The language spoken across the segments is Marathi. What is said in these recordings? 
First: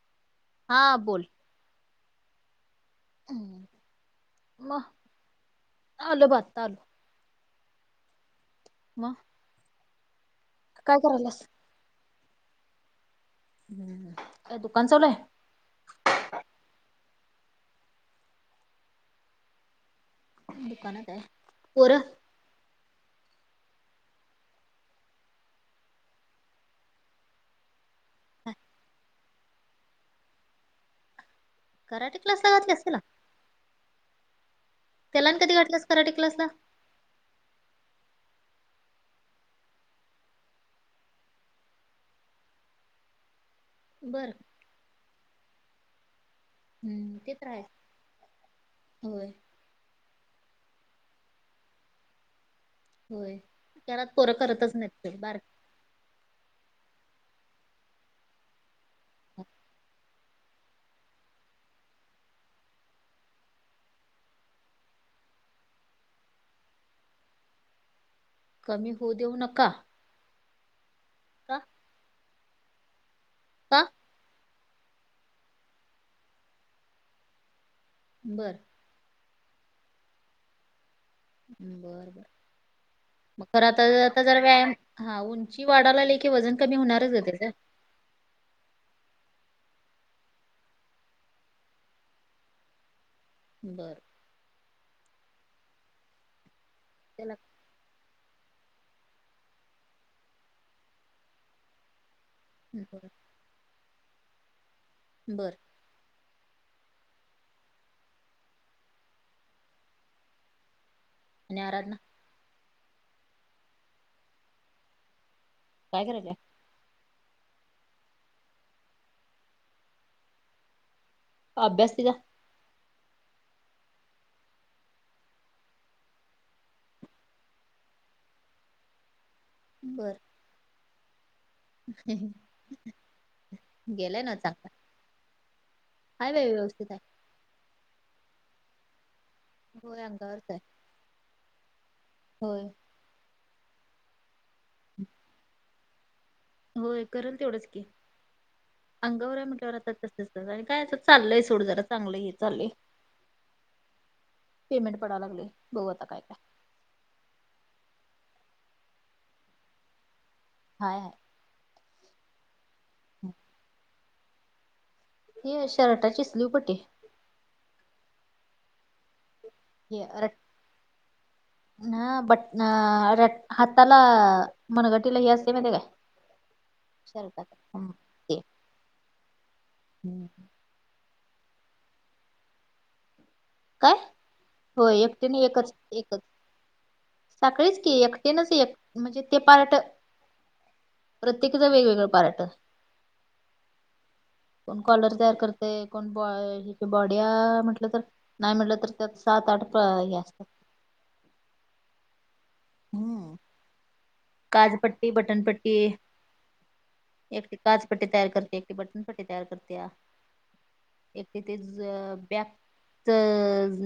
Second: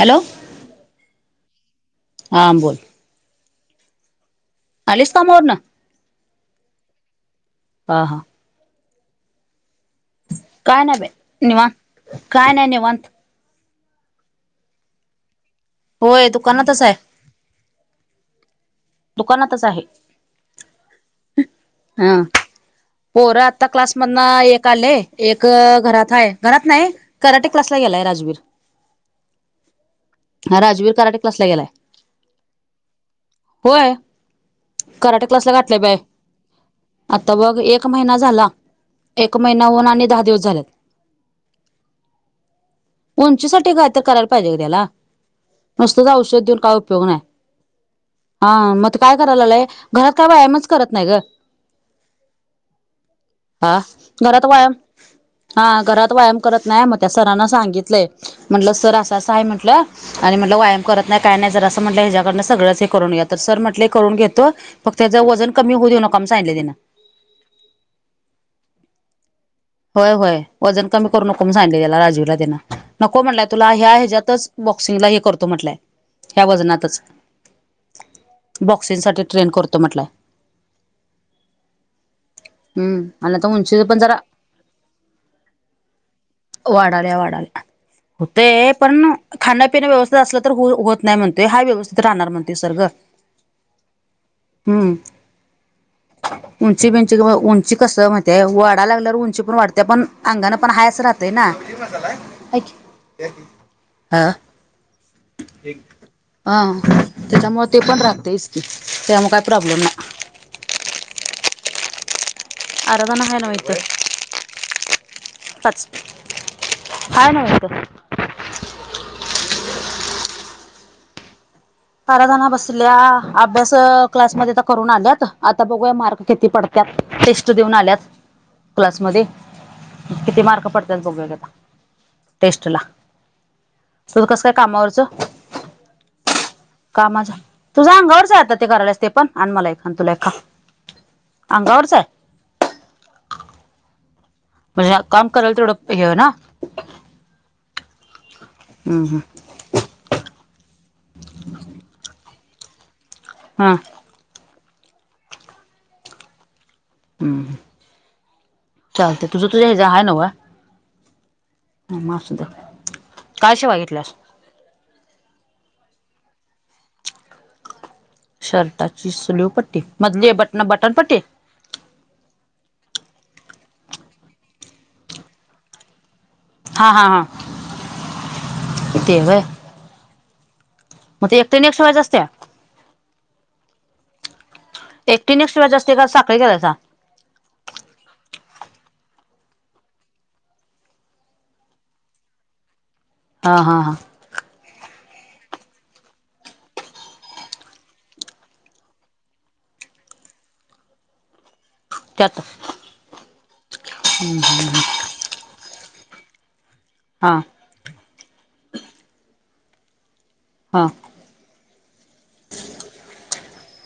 हॅलो हा बोल हां बोल हम आलेच कमावरन आलो बा आत्ता हा हा म कायना बया निवांत कायना निवत हम्म काय दुकान चालुय होय दुकानातच आहे दुकानातच आहे दुकानात आहे पोर पोर आता क्लास मधन एक आले एक घरात आहे घरात नाही कराटे क्लासला गेलाय राजवीर हा राजवीर कराटे क्लासला गेलाय कराटे क्लास ला घातलास तिला होय कराटे त्याला आणि क्लासला कधी घातले घातल्यास बाय कराटे क्लासला आता बघ एक महिना झाला एक महिनाहन आणि दहा दिवस झालेत [inaudible] उंचीसाठी काय तर करायला बरं पाहिजे का त्याला नसतंच औषध देऊ हम्म ते तर रा आहे हा मग काय होय करायला लालंय घरात काय व्यायामच करत नाही ग होय हा घरात पोरं व्यायाम करतच नाहीत ते बार हा घरात व्यायाम करत नाही मग त्या सरांन सांगितलंय म्हटलं सर असं असं आहे म्हटलं आणि म्हणलं व्यायाम करत नाही काय नाही जर असं म्हटलं ह्याकडं सगळंच हे करून येत तर सर म्हटलंय करून घेतो फक् त्यां वजन कमी होऊ देऊ नकाम सांगले त्यांना कमी होऊ देऊ नका होय होय वजन कमी करू नको म का सांगले त्याला राजीवला त्यांना नको म्हणलंय तुला का ह्या ह्याच्या्यातच बॉक्सिंगला हे करतो म्हटलंय ह्या वजनातच बरं बॉक्सिंग साठी ट्रेन करतो म्हटलं बर बर हम्म आणि मग खर आता उंची पण जरा आता जर व्यायाम हा उंची वाढायला ले वाढाले वाढला होते पण खाण्यापिण्या व्यवस्थित असलं तर हो होत नाही म्हणतोय हा व्यवस्थित राहणार म्हणते सर्गं [inaudible] बरं हम्म उंची बंची क त्याला उची उंची कस म्हय वाडा लागल्यावर उंची पण वाढते पण अंगान पण हाय अस राहतय ना ठी बर हा बरं अं त्याच्यामु ते पण राखते इच की त्यामुळे काय प्रॉब्लेम नाही आणि आराधना? आराधना आहे ना व इथ. पाच काय करायलीय? हाय ना व इथ. अभ्यास तिचा आराधना बसल्या अभ्यास क्लासमध्ये आता करून आल्यात आता बघूया मार्क किती पड त्यात टेस्ट देऊन आल्यात क्लासमध्ये बर किती मार्क पडतत बघुया की आता. टेस्ट ला. गेलाय तुझ ना कस काय चांगला कामावरचं? हाय बाय व्यव कामाच तुझा [unintelligible] आता ते करायलास ते पण आणि मला ए आणि होय तुला एक. खा. अंगावरच आहे. अंगावरचय. होय. म्हणजे काम करायला तर तेवढं हि ना. होय करल तेवढंच की. हम्म अंगावर हम्म आहे म्हटल्यावर आता त [unintelligible] काय चालय सोड जरा चांगलं हे चाललय. हां. पेमेंट पडायला लागलय बऊ आता काय- काय? हम्म्. चालतय तुझं तुझ्या ह्याज हाय नव? हाय हाय. हम्म. मग असुद्या. काय शिवाय घेतल्यास? हि व्हय शर्टाची स्लीव पट्टी. शर्टाची स्लीव पट्टी मधली बटन बटन पट्टी? नं बटन आर हाताला मनगटीला हि असते माहिती काय? हा हा हा शर्टात हम्म ते ते व्हय. हम्म. मग ते एक टी न एक शिवायच असतया? काय? होय एकटिन एकटीने एक एकच शिवायची असते का एकच. साखळी करायचा साखळीच की एकटिनच एक म्हणजे ते पारट प्रत्येकीच वेगवेगळं पारट. हां हां हां. कोण कॉलर तयार करते कोण ब ही बॉडी म्हटलं तर नाही म्हटलं तर त्यात सात आठ प्र ही असतेत. त्यात हम्म काजपट्टी, बटनपट्टी, हा एक काजपट्टी तयार करती, ती बटन पट्टी तयार करतीया. हां. एकटि च्यांच [unintelligible] बॅकच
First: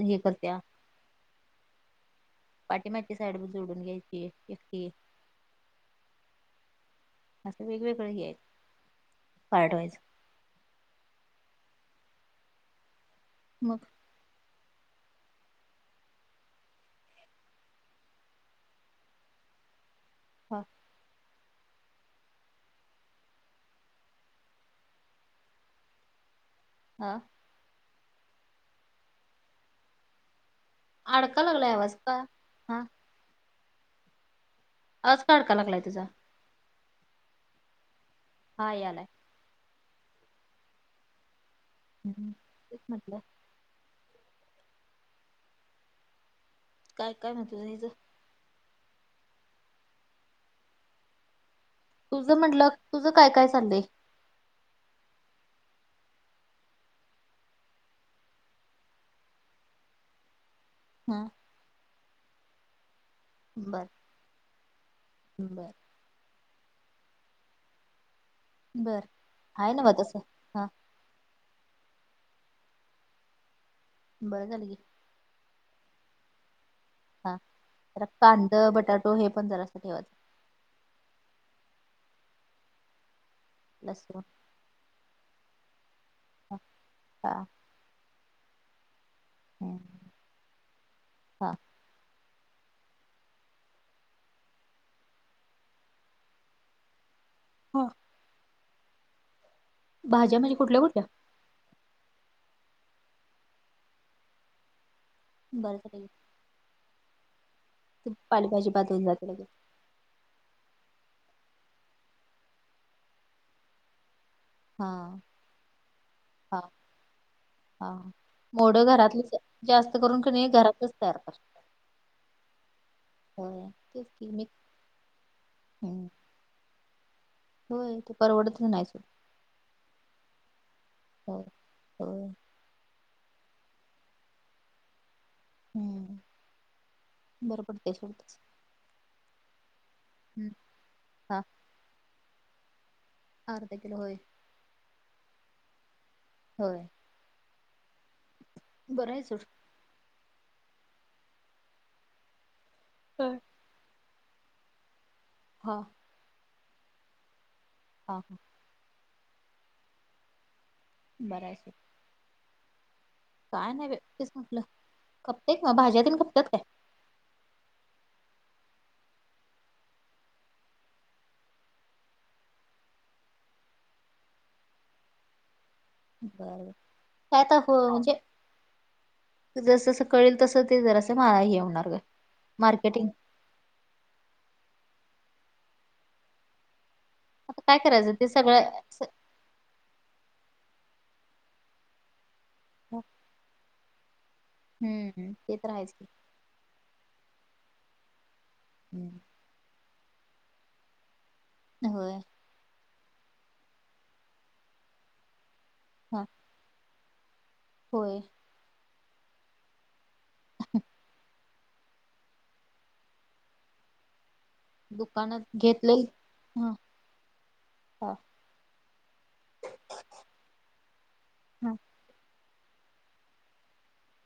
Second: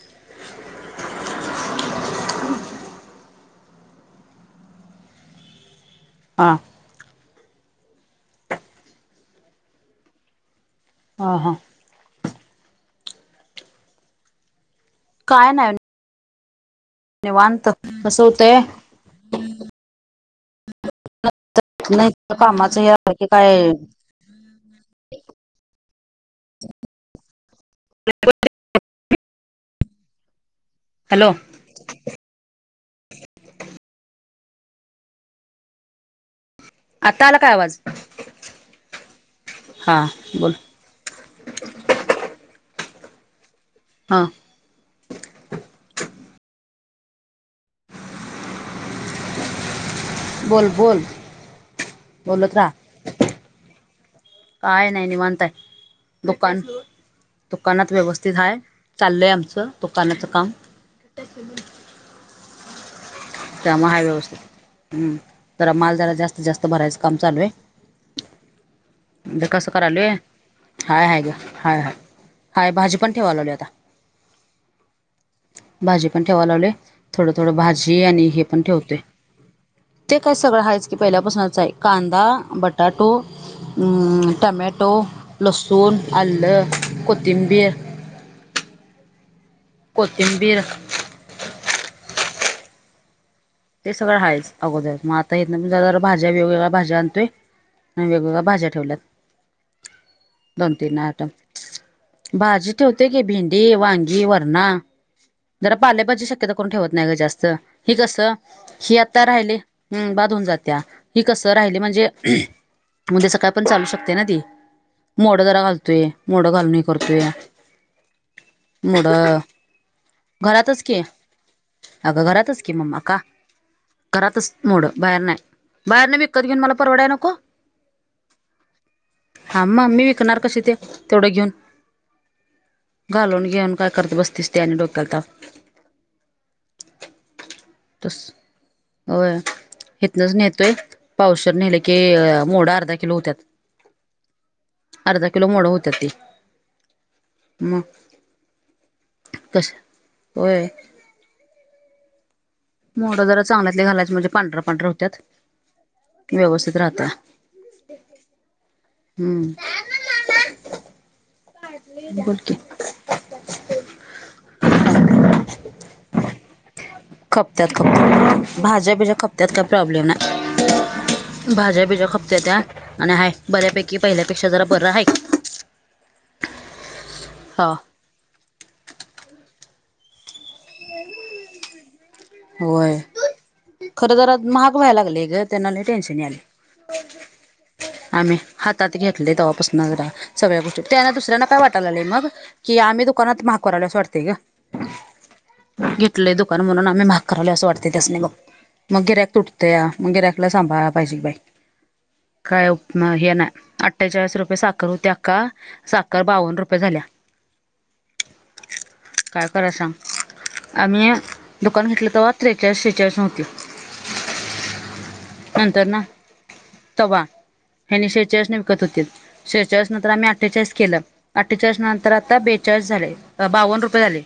हि करतीया. पाठीमागची साईड बी जोडून घ्यायची एक ती. हा. असं वेगवेगळें हे आहेत, पार्टवाईज. हा हा. मग? काय नाही निवांत कस होतय [inaudible] नाही तर कामाचं हे की काय आ. [unintelligible] हॅलो अडका लागलाय आवाज का? हा आवाज का अडका लागलाय तुझा? आता आला काय आवाज? हा यालाय. हा बोल. तेच म्हटलं. हां. काय काय म्हण तुचं. बोल बोल. तुझं बोलत म्हटलं, राहा तुझं काय काय सांगे. काय नाही निवांत आहे, दुकान. दुकानात व्यवस्थित आहे चाललय आमचं दुकानाचं काम. हा बर त्यांना हाय व्यवस्था, तर बर माल जरा जास्त. जास्त भरायचं काम चालू आहे, बर म्हणज कसं आहे ना मग करालय तसं हा हाय हाय ग, ‌हाय हाय, हाय भाजी पण ठेवा लागलोय आता. बरं झालं घे. भाजी पण ठेवा लागलोय, हा थोडं-थोडं भाजी जरा आणि हे कांद पण ठेवतोय बटाटो हे पण जरा अस ठेवा ते काय सगळं हायच की पहिल्यापासूनच आहे कांदा, बटाटो लसूण हम्म टमॅटो, लसुून, अल, हा हा कोथिंबीर हा. कोथिंबीर. हा. ते सगळं हायच अगोदर, मग आता येत ना ज भाज्या वेगवेगळ्या भाज्या आणतोय. हा. वेगवेगळ्या भाज्या ठेवल्यात, भाज्या म्हणजे कुठल्या दोन-तीन कुठल्या आईटम. भाजी ठेवते की भेंडी, वांगी, वरणा जरा बरं झालं पाले पाजी शक्य ते काय कोण ठेवत नाही ग जास्त. ती पालेभजी पाखरून जातेे. हम बाधून जात्या हि कसं राहिली म्हणजे म्हणजे सकाळ पण चालू शकते ना ती हा मोड जरा घालतोय मोडं हा घालून करतोय हा मोडं मोड घरातलं जास्त करून क घरातच तयार कर अगं घरातच कि म्मा का तेच की मी कररातच मोडं बाहेर नाही बाहेर हम्म. नाही बिकत घेऊन मला परडाय नको होय त परवडत नाहीयच हा म मी विकणार कशी ते तेवढं घेऊन हो घालून घेऊन काय करत बस्तीस त्याने डक्याल तर हम्म बरं पडते त होय इथनच हम्म नेतोय हा पावसर नेला मोडा अर्धा किलो होत हठार रपये कलो होय अर्धा किलो मोड होत त ते होय मग बरं आहे सर कसं होय मोठं होय जरा चांगल्यातले घालायच म्हणे पांढऱ्या पांढर होत्यात हां व्यवस्थित राहत हा हां हम्म बर आहेसर बोलकी काय नाही व्यक्तीच म्हटलं खपते मग भाज्यातीलून खपतात काय खपत्यात खपत्याात भाज्या बिज्या खपत्यात काही प्रॉब्लेम नाही भाज्या बिज्या खपत्या त्या्या आणि हय बऱ्यापैकी पहिल्यापेक्षा जरा बर आहे का बर काय तर हा हो म्हणजेस कळेल तस ते जरास मलाही ये होणार का होय मार्केटिंग खरं तरर महाग व्हायला लागले ग त्यांना टेन्शन नाही आले आता काय करायचं ते आम्ही सगळं हातात स घेतले तपासून न सगळ्या गोष्टी त्यांना दुसऱ्यांना काय वाटयला लाले मग की आम्ही दुकानात महाग आल असं वाटतेय ग का हम्म ते तर राहायच क पण म्हणून आम्ही महागवले असं वाटते त्यासने बघ मग हम्म गिर्याक तुटते या मग गिर्याकला सांभा पाहिजे बाई होय काय हे ना अठ्ठेचाळीस रुपये साखर होत्याका हा साखर बावन्न रुपये झाल्या होय काय कराय सांग आम्ही दुकान घेतलं तर वा त्रेचाळीस शेहेचाळीस नव्हती दुकानात नंतर घेतलं ह हनी शेचाळीस विकत होते शेहेचाळीस नंतर आम्ही अठ्ठेचाळीस केलं हा अठ्ठेचाळीस नंतर आता बेचाळीस झाले बावन्न रुपये झाले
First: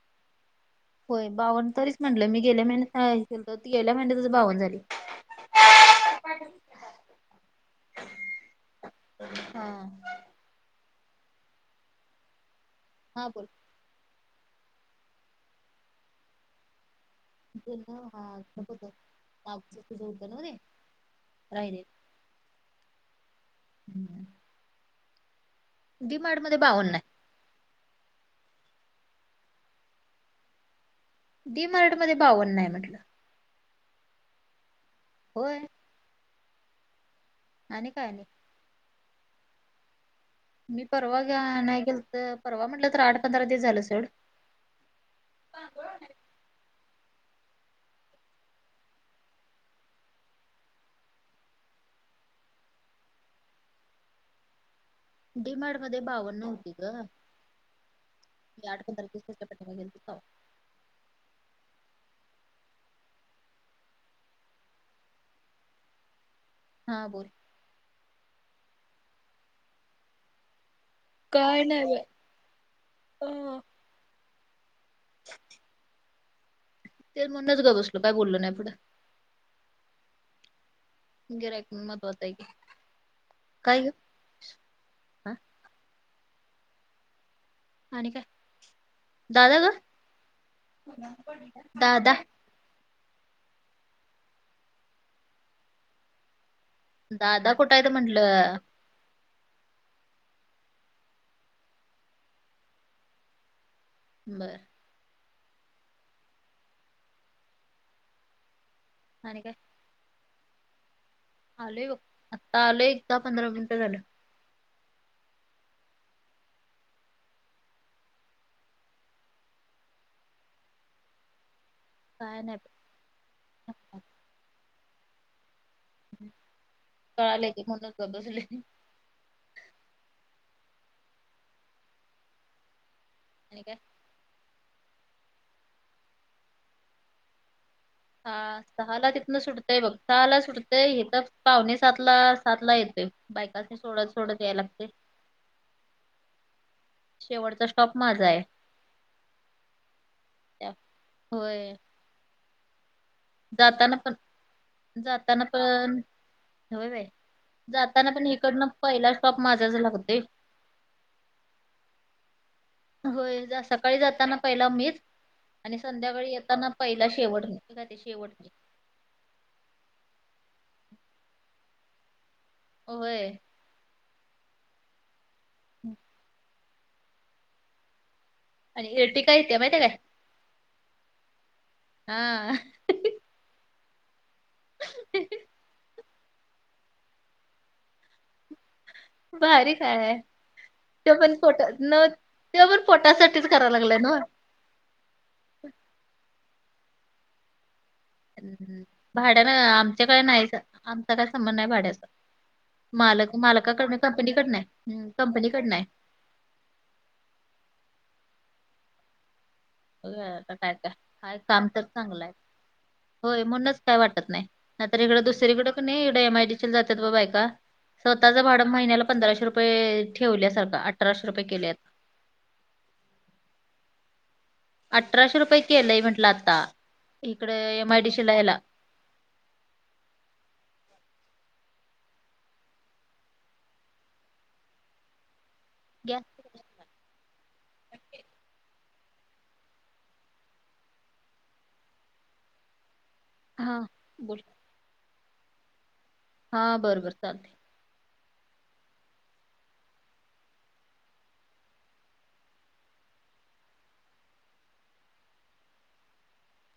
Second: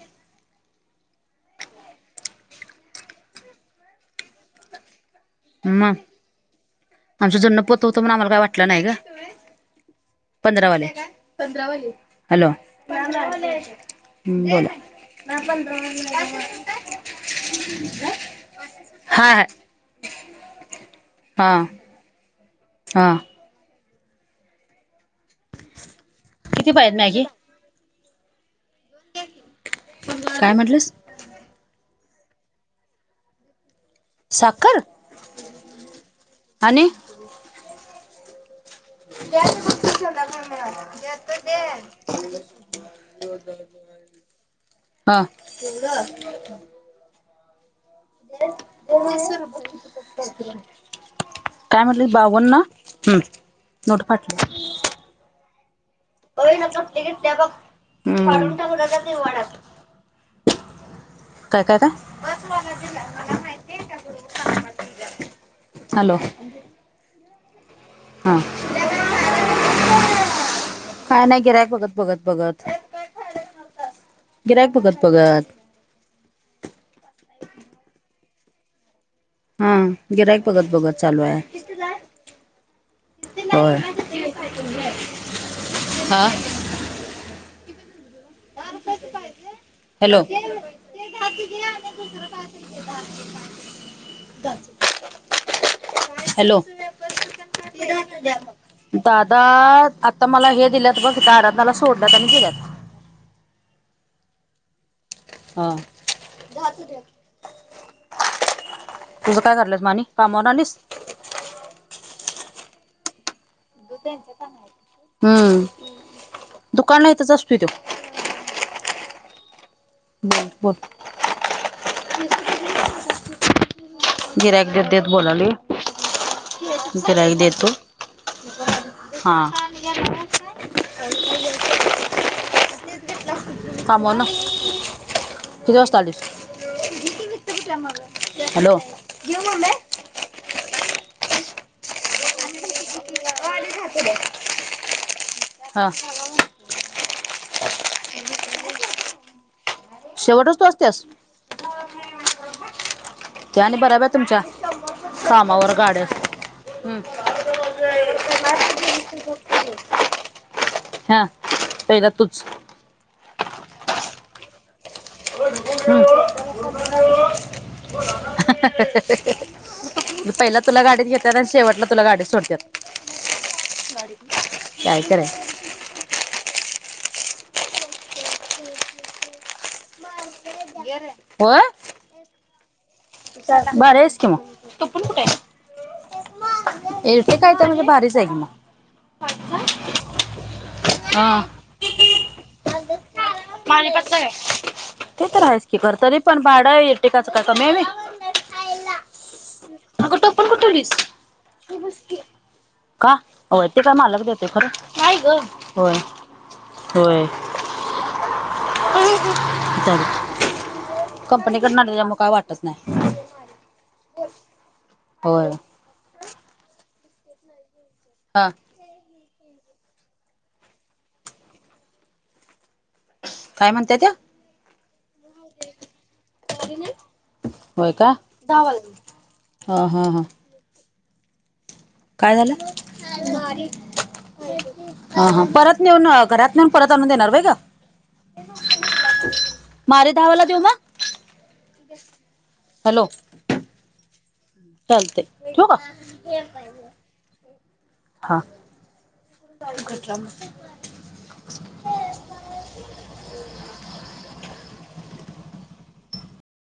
होय बावन तरीच म्हटलं मी गेल्या महिन्यात ती गेल्या महिन्यात बावन झाली ह [inaudible] आमच जण्नं पोतवतो म्हण आम्हाला काय वाटलं नाही का हा पंधरावाले हॅलो हा बोल हम् ब हा तझ हा हा उ रे राहिले हां हम्म डीमारड मध्ये किती पाहिजे बावन्न मॅगी काय म्हटलंस डी मारट मध्ये बावन्न आहे म्हटलं साखर होय आणि आणि काय नाही ब घ मी परवा्या नाही गेल तर परवा म्हटलं तर आठ पंधरा दिवस झालं सेवड हां [inaudible] काय म्हटलं बावन्न हम्म नोटपाट डीमारड मध्ये बावन्न होती ग म आठ पंधार पटला गेल का काय कायता हॅलो हा बोल हां काये नाही काय गिरयक बघत बाई बघत बघत अ गिरयक बघत बघत ते मणच ग बसलो काय बोललो नाही पुढं हा गिरायक बघत बघत चालू आहे गिरायक महत्वाच आहे की होय काय ग हा हा आणि काय दादा ग हॅलो दादा हॅलो दादा कुठं आहे तर म्हंटलं दादा आता मला हे दिल्यात बघिथ दारातसोडल्यात आणि गेल्यात बरं हा तुझं आणि काय करलंच मानी कामावरून आलीस आलय बघ आत्ता आलंय एकदा पंधरा मिनिटं झालं हम्म दुकान नाही तरच असत त बर बर काय नाही गिरयक देेत देत बोलाली गिरयक कळालंय देेत की तू म्हणूनच गप बसलोय हा आणि का हा बोला किती वाजता आले हा सहाला तिथनं सुटतय बघ सहा ला सुटतय हे तर पाहणे सात ला सात ला येतय बायका ते सोडत सोडत यायला लागते हा शेवटचा स्टॉप माझा आहे शेवटच तू त्या असतेस होय त्या आणि जाताना बराब आहे पण तुमच्या जाताना कामावर पण गाड्या ह हम्म. बाय जाताना पण इकडनं पहिला स्टॉप माझाच लागते हा पहीला तुच होय सकाळी जाताना पहिला मीच आणि हम्म. संध्याकाळी येताना पहिला शेवट शेवट मी पहिला तुला गाडीच घेतात आणि शेवटला तुला गाडी सोडतात ओय लेक कायच रय हम आणि इरटी काय येते माहिती त्या काय गर होय हा बरस की मग तो पण कुठे आहे ए ते काय तर बाारीच आहेग ना भारी काय आहे त हा पण पोट न पण पोटासाठीच कराय लागलाय नव्ह ते तर आहेस की खर तरी पण भाडयेक येताच काय कमी हाय होय हम् भाड्यान आमच्याकडे नाही टोपण कुठवलीस आमचा काय संबंध आहे भाड्याचा का मालक होय ते काय मालकाकडन मालक देते कंपनीकडन खरं आहे कंपनीकडनं आहे होय होय बघा आता काय काय हाय काम तर कंपनीकडन त्याच्यामु चांगलं काय आहे वाटत नाही होय म्हणूनच काय वाटत नाही न तरर इकडं होय दुसरीकडें क नाही इडं एम आय डी जातात बाबाय का स्वतःचं हा भाडं महिन्याला पंधराशे रुपये ठेवल्या सारखं अठराशे रुपये केलेत. काय म्हणतय त्या. अठराशे रुपये केलंय म्हटलं आता इकड होय एम आय का डी श लायला. हा हा. काय झालं परत नेऊन गॅस घरात नेऊन. प तोन देणार रहे का. मारे धावाला देऊ म हॅलो. हा बोल लते का. हा बरोबर चालते. हा.